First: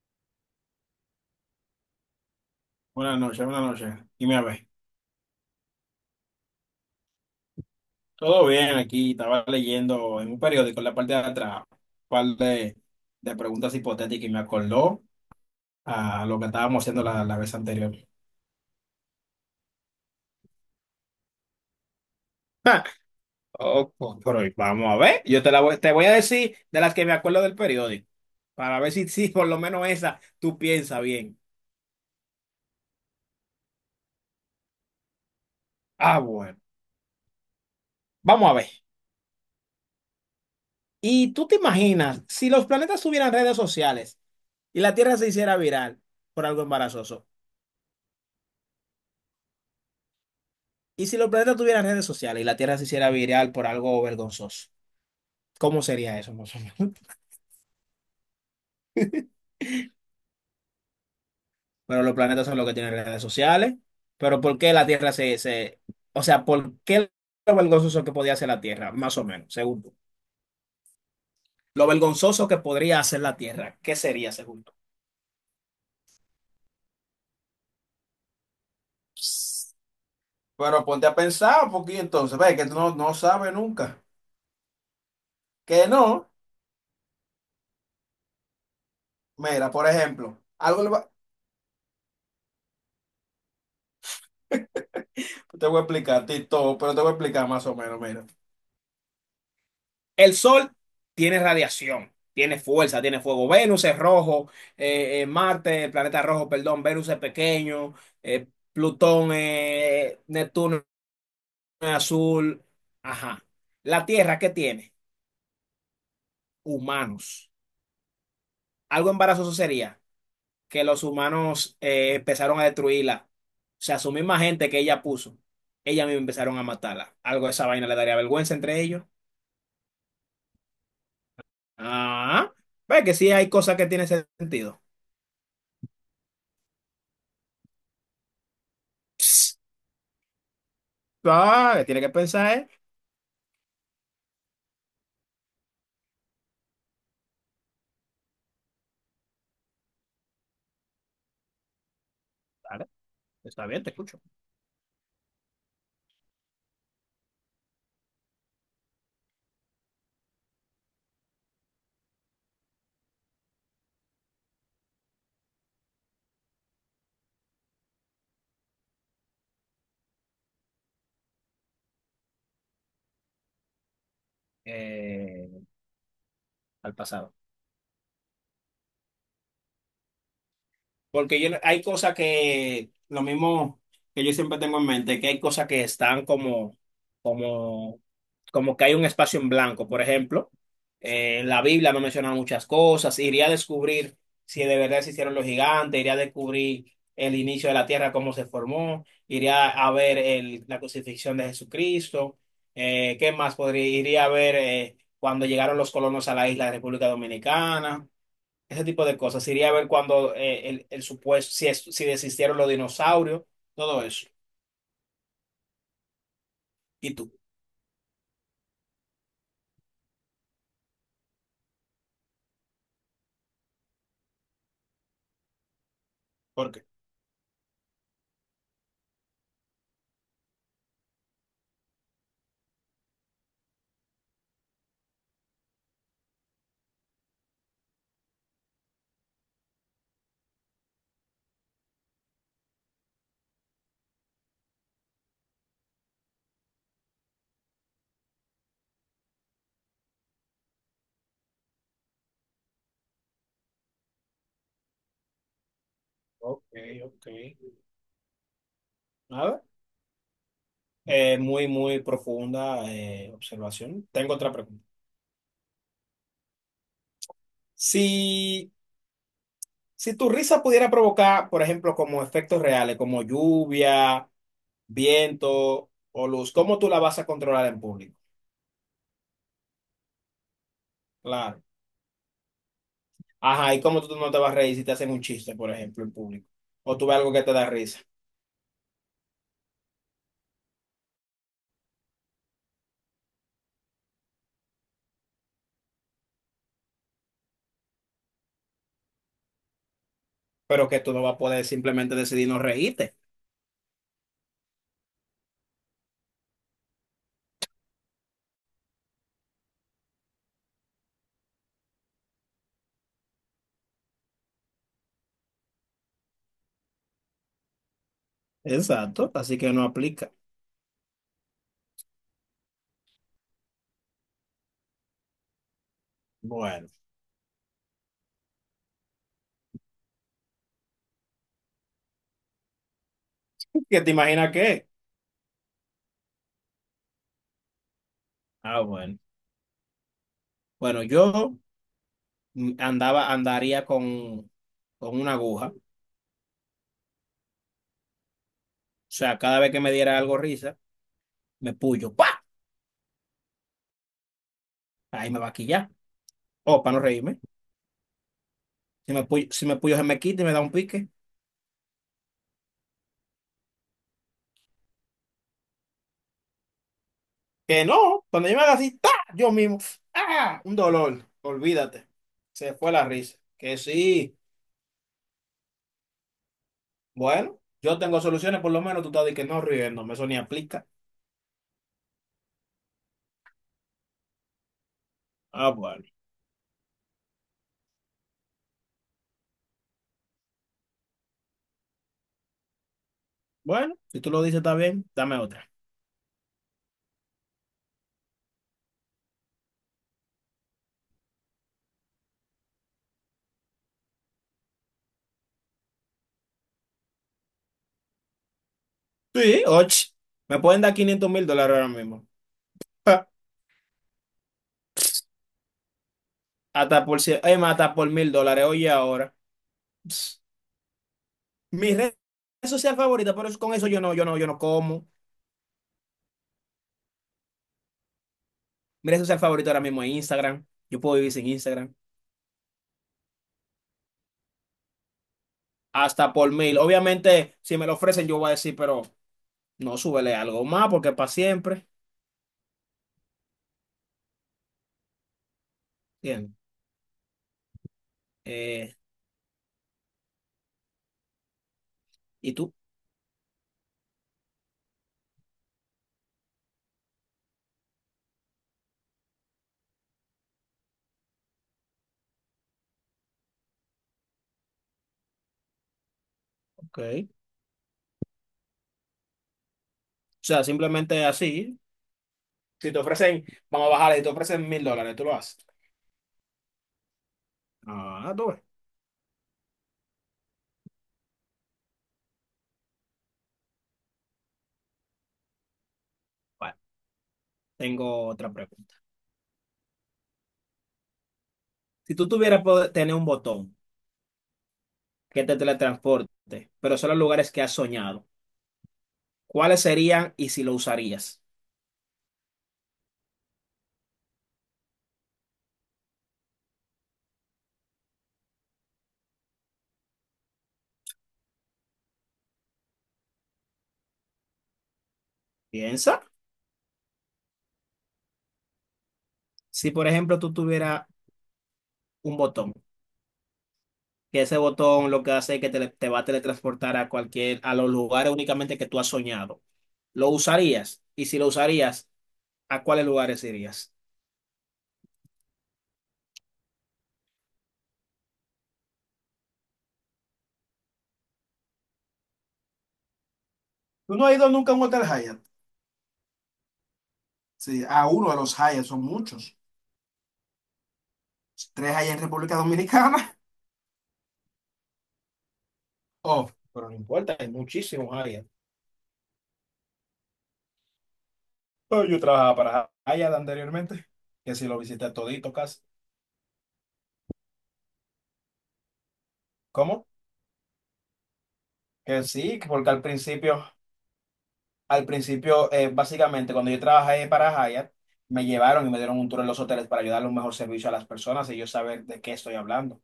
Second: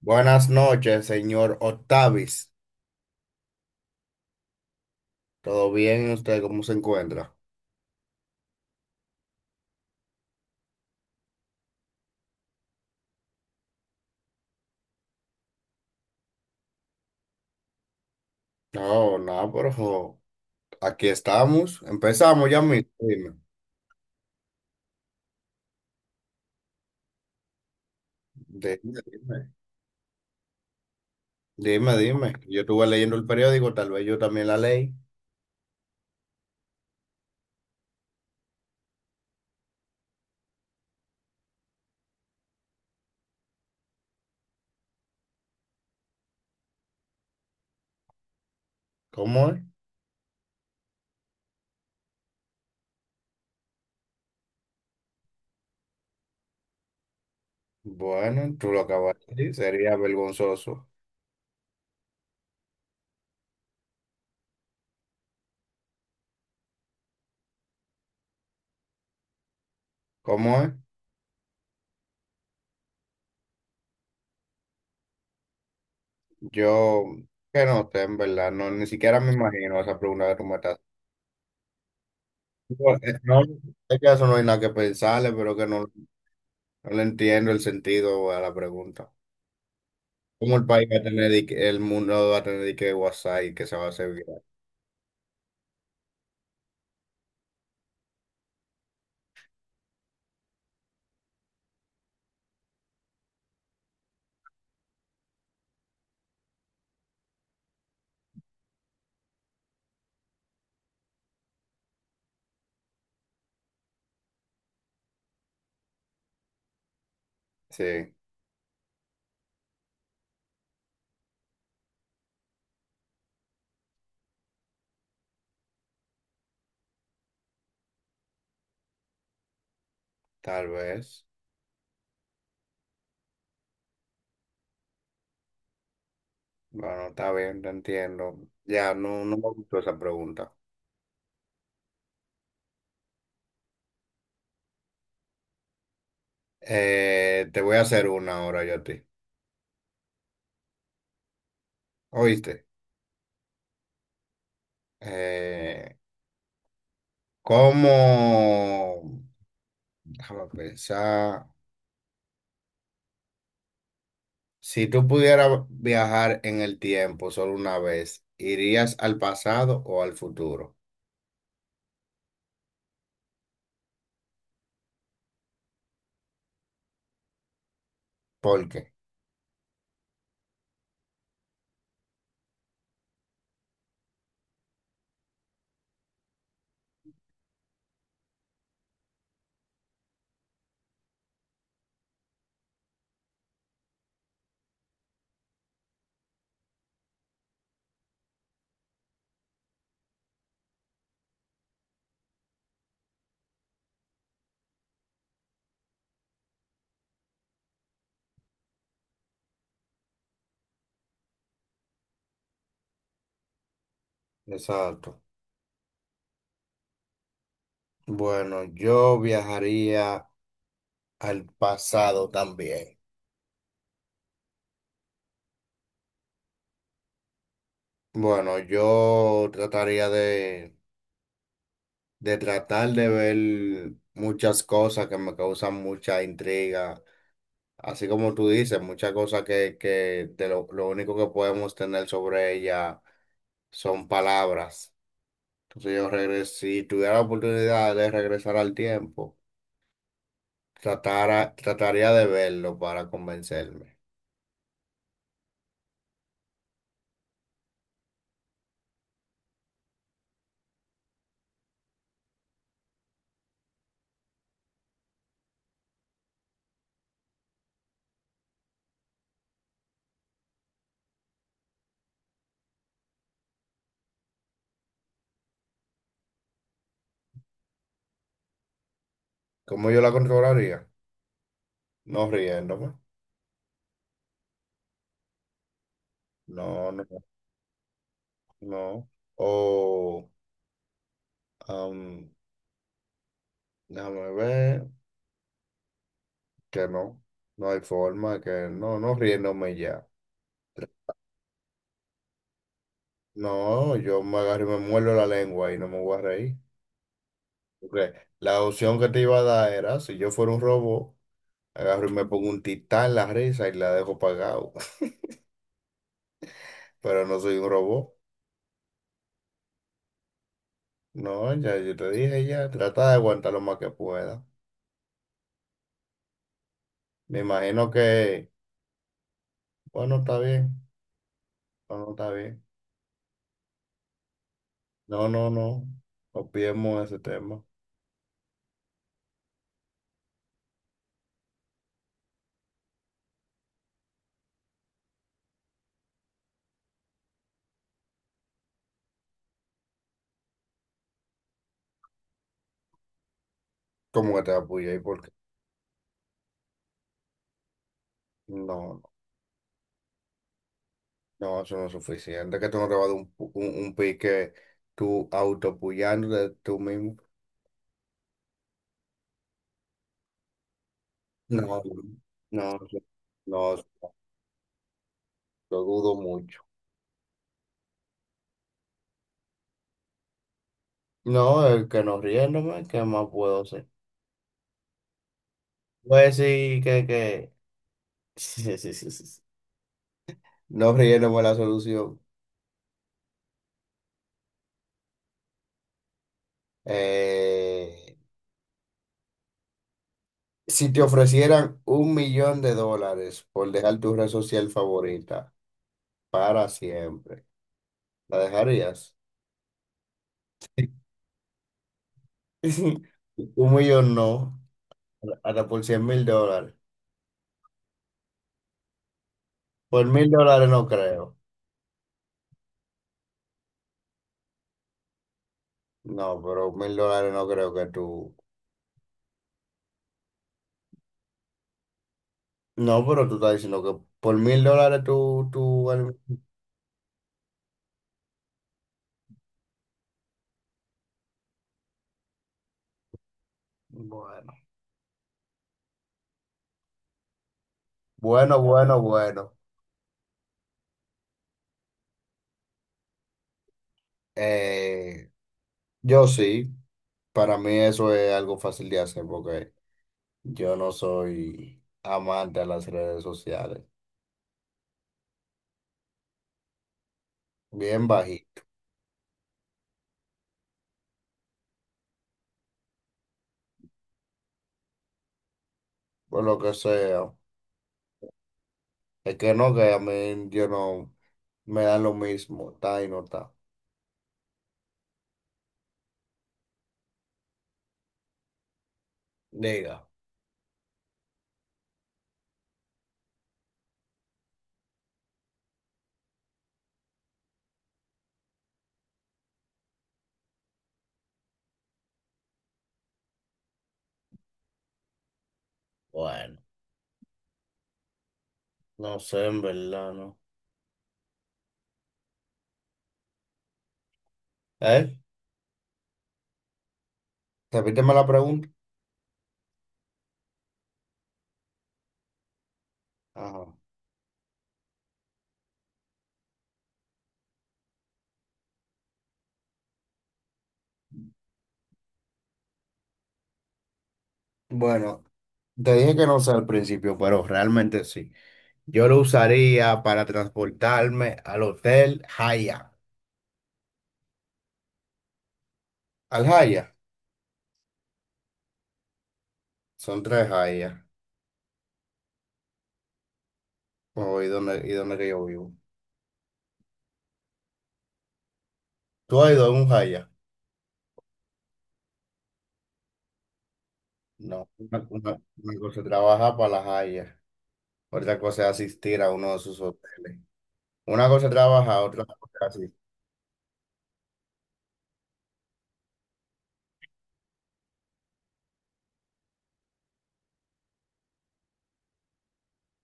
Buenas noches, señor Octavis. Buenas noches, buenas noches. Dime a ver. ¿Todo bien? ¿Usted cómo se encuentra? Todo bien aquí, estaba leyendo en un periódico en la parte de atrás, un par de, de preguntas hipotéticas y me acordó a lo que estábamos haciendo la vez anterior. No, no, pero jo, aquí estamos. Empezamos ya Ja, mismo. Dime, oh, pues, pero vamos a ver, yo te la voy, te voy a decir de las que me acuerdo del periódico, para ver dime, si dime, por lo menos esa tú piensas bien. dime, dime. Yo estuve leyendo el periódico, tal vez yo también la leí. Ah, bueno, vamos a ver. ¿Y tú te imaginas si los planetas tuvieran redes sociales y la Tierra se hiciera viral por algo embarazoso? ¿Cómo es? ¿Y si los planetas tuvieran redes sociales y la Tierra se hiciera viral por algo vergonzoso? ¿Cómo sería eso, más o menos? Bueno, tú lo acabas de decir, sería vergonzoso. Pero los planetas son los que tienen redes sociales. Pero ¿por qué la Tierra se... O sea, ¿por qué lo vergonzoso que podía hacer la Tierra? Más o menos, según tú. ¿Cómo es? Lo vergonzoso que podría hacer la Tierra, ¿qué sería, según tú? Yo, que no sé, en verdad, no, ni siquiera me imagino esa pregunta que tú me estás Pero ponte a pensar, porque entonces, ve que tú haciendo. no No, sabes es nunca. que eso no hay nada que pensarle, pero que Que no, no, no le entiendo el sentido a la pregunta. mira, por ejemplo, ¿Cómo el país va a tener, y que- el mundo va a tener y que WhatsApp y que se va a hacer viral. te voy a explicar, Tito, pero te voy a explicar más o menos, mira. El Sol tiene radiación, tiene fuerza, tiene fuego. Venus es rojo, Marte, el planeta rojo, perdón, Venus es pequeño, eh, Plutón, Neptuno es azul. Ajá. La Tierra, ¿qué tiene? Humanos. Sí, Algo embarazoso sería que los humanos empezaron a destruirla. O sea, su misma gente que ella puso, ella misma empezaron a matarla. Algo de esa vaina le daría vergüenza entre ellos. tal vez. Ah, ve que sí hay cosas que tienen sentido. Bueno, está bien, te entiendo. Ya, no, no me gustó esa pregunta. Ah, tiene que pensar, ¿eh? Te voy a hacer una ahora yo a ti. ¿Oíste? Vale, está bien, te escucho. Eh, ¿Cómo? Déjame pensar. Si tú pudieras viajar en el tiempo solo una vez, ¿irías al pasado o al futuro? Eh, al pasado. ¿Por qué? Porque yo, hay cosas que, lo mismo que yo siempre tengo en mente, que hay cosas que están como, como que hay un espacio en blanco. Por ejemplo, la Biblia me menciona muchas cosas. Iría a descubrir si de verdad se hicieron los gigantes, iría a descubrir el inicio de la tierra, cómo se formó, iría a ver la crucifixión de Jesucristo. ¿Qué más podría? Iría a ver cuando llegaron los colonos a la isla de República Dominicana, ese tipo de cosas. Iría a ver cuando el supuesto, si desistieron los dinosaurios, todo eso. Exacto. ¿Y tú? Bueno, yo viajaría al pasado también. ¿Por qué? Bueno, yo trataría de tratar de ver muchas cosas que me causan mucha intriga, así como tú dices, muchas cosas que de lo único que podemos tener sobre ella son palabras. Entonces si tuviera la oportunidad de regresar al tiempo, trataría de verlo para convencerme. Ok, ok. A ver, muy profunda observación. Tengo otra pregunta. Si, si tu risa pudiera provocar, por ejemplo, como efectos reales, como lluvia, viento o luz, ¿cómo tú la vas a controlar en público? ¿Cómo yo la controlaría? Claro. No riéndome, Ajá, ¿y cómo tú no te vas a reír si te hacen un chiste, por ejemplo, en público? no, O no, tú ves algo que te da risa. no. O Am, Déjame ver que no, no hay forma, que no, no riéndome ya. Pero que tú no vas a poder simplemente decidir no reírte. No, yo me agarro y me muerdo la lengua y no me voy a reír. Porque la opción que te iba a dar era, si yo fuera un robot, agarro y me pongo un titán la risa y la dejo pagado. Pero no soy un robot. Exacto, así que no aplica. No, ya yo te dije ya, trata de aguantar lo más que pueda. Bueno, Me imagino que, bueno, está bien, bueno, está bien. ¿qué te imaginas qué? No, no, no, olvidemos ese tema. Ah, bueno. Bueno, yo andaría con una aguja. O sea, cada vez que me diera algo risa, me puyo. ¡Pa! ¿Cómo que te apoyé? ¿Y por qué? Ahí me va a quillar, o para no reírme. No. Si me puyo se me quita y me da un pique. No, eso no es suficiente. Que tú no te vas a dar un, un pique tú autopullándote tú mismo. Que no, cuando yo me haga así, ¡ta! Yo mismo. ¡Ah! Un dolor. No, Olvídate. Se no, fue la risa. no, Que sí. lo dudo mucho. Bueno, yo tengo soluciones, por lo menos tú estás de que no riéndome, eso ni aplica. No, el que no riéndome, ¿qué más puedo hacer? Ah, bueno. Pues sí, que, que. Sí, sí, sí, sí, sí. No riéndome la solución. Bueno, si tú lo dices, está bien. Dame otra. Eh, si te ofrecieran $1,000,000 por dejar tu red social favorita para siempre, ¿la dejarías? Sí, ocho. Me pueden dar $500,000 ahora mismo. Ja. Un millón no. Hasta por $100,000. Hasta por $1,000. Oye, ahora. Por mil Pss. dólares no creo. Mi red social favorita, con eso yo no como. No, pero $1,000 no creo que tú. Mi red social favorita ahora mismo es Instagram. Yo puedo vivir sin Instagram. No, pero tú estás diciendo que por $1,000 tú. Hasta por mil. Obviamente, si me lo ofrecen, yo voy a decir, pero no, súbele algo más porque es para siempre. Bueno, Bien. bueno, Eh, bueno, bueno. ¿Y tú? Eh, yo sí. Para mí eso es algo fácil de hacer porque yo no soy amante de las redes sociales. Ok. O Bien bajito, sea, simplemente así. Si te ofrecen, vamos a bajarle, si te ofrecen $1,000, tú lo haces. por lo que sea. Ah, tú ves. Es que no, que a mí yo no me dan lo mismo. Está y no está. Bueno, tengo otra pregunta. Diga. Si tú tuvieras poder tener un botón que te teletransporte, pero solo a lugares que has soñado, ¿cuáles serían y si lo usarías? Bueno. No sé, en verdad, no. ¿Eh? Piensa. Repíteme la pregunta. Si, por ejemplo, tú tuvieras un botón, Ajá. que ese botón lo que hace es que te va a teletransportar a los lugares únicamente que tú has soñado, ¿lo usarías? Y si lo usarías, ¿a cuáles lugares irías? Bueno, te dije que no sé al principio, pero realmente sí. Yo lo usaría para transportarme al hotel Haya. ¿Tú no has ido nunca a un hotel Hyatt? Al Haya. Sí, a uno de los Hyatt, son muchos. Son tres Haya. 3 Hyatt en República Dominicana. Oh, ¿y dónde que yo vivo? Oh, pero no importa, hay muchísimos Hyatt. ¿Tú has ido a un Haya? Pero yo trabajaba para Hyatt anteriormente, que si No. lo Una, visité una- todito una casi. cosa es trabajar para la Haya. Otra cosa es asistir a uno de sus ¿Cómo? hoteles. Una cosa es trabajar, Que otra cosa sí, es que porque asistir. Al principio, básicamente, cuando yo trabajé para Hyatt, me llevaron y me dieron un tour en los hoteles para ayudar a un mejor servicio a las personas y yo saber de qué estoy hablando.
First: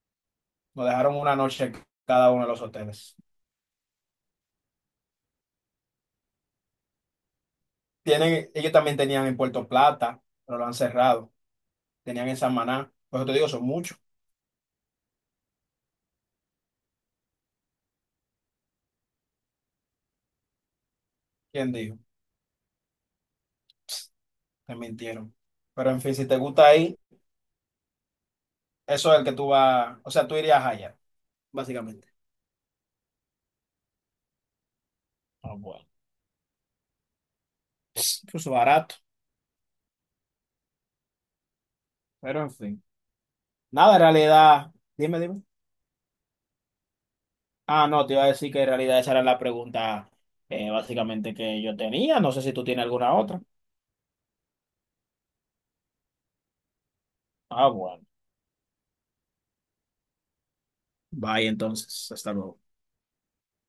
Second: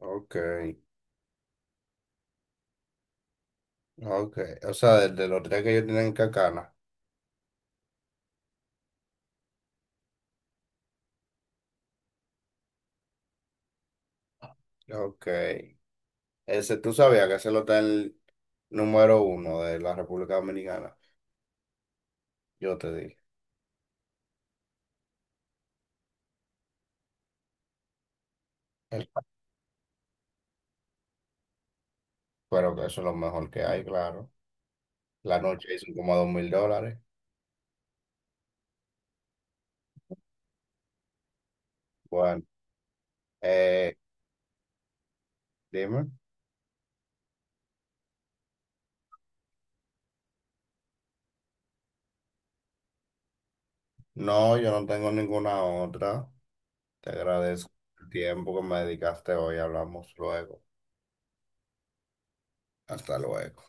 Ok, Nos dejaron una noche en cada uno de los hoteles. ok. O sea, desde los tres que ellos tienen en Cacana. Tienen, ellos también tenían en Puerto Plata, pero lo han cerrado. Tenían en Samaná. Por eso te digo, son muchos. Ok. Ese, tú sabías que ese lo está el número uno de la República Dominicana. ¿Quién dijo? Yo te dije. Te mintieron. Pero en fin, si te gusta ahí. El- Eso es el que tú vas, o sea, tú irías allá, básicamente. Pero que eso es lo mejor que hay, claro. La Ah, noche bueno. hizo como $2,000. Incluso barato, pero Bueno, en fin. Nada, eh, en realidad, dime, dime. dime. Ah, no, te iba a decir que en realidad esa era la pregunta básicamente que yo tenía. No sé si tú tienes alguna otra. No, yo no tengo ninguna otra. Te Ah, agradezco bueno. el tiempo que me dedicaste hoy. Hablamos luego. Bye, entonces. Hasta luego. Hasta luego.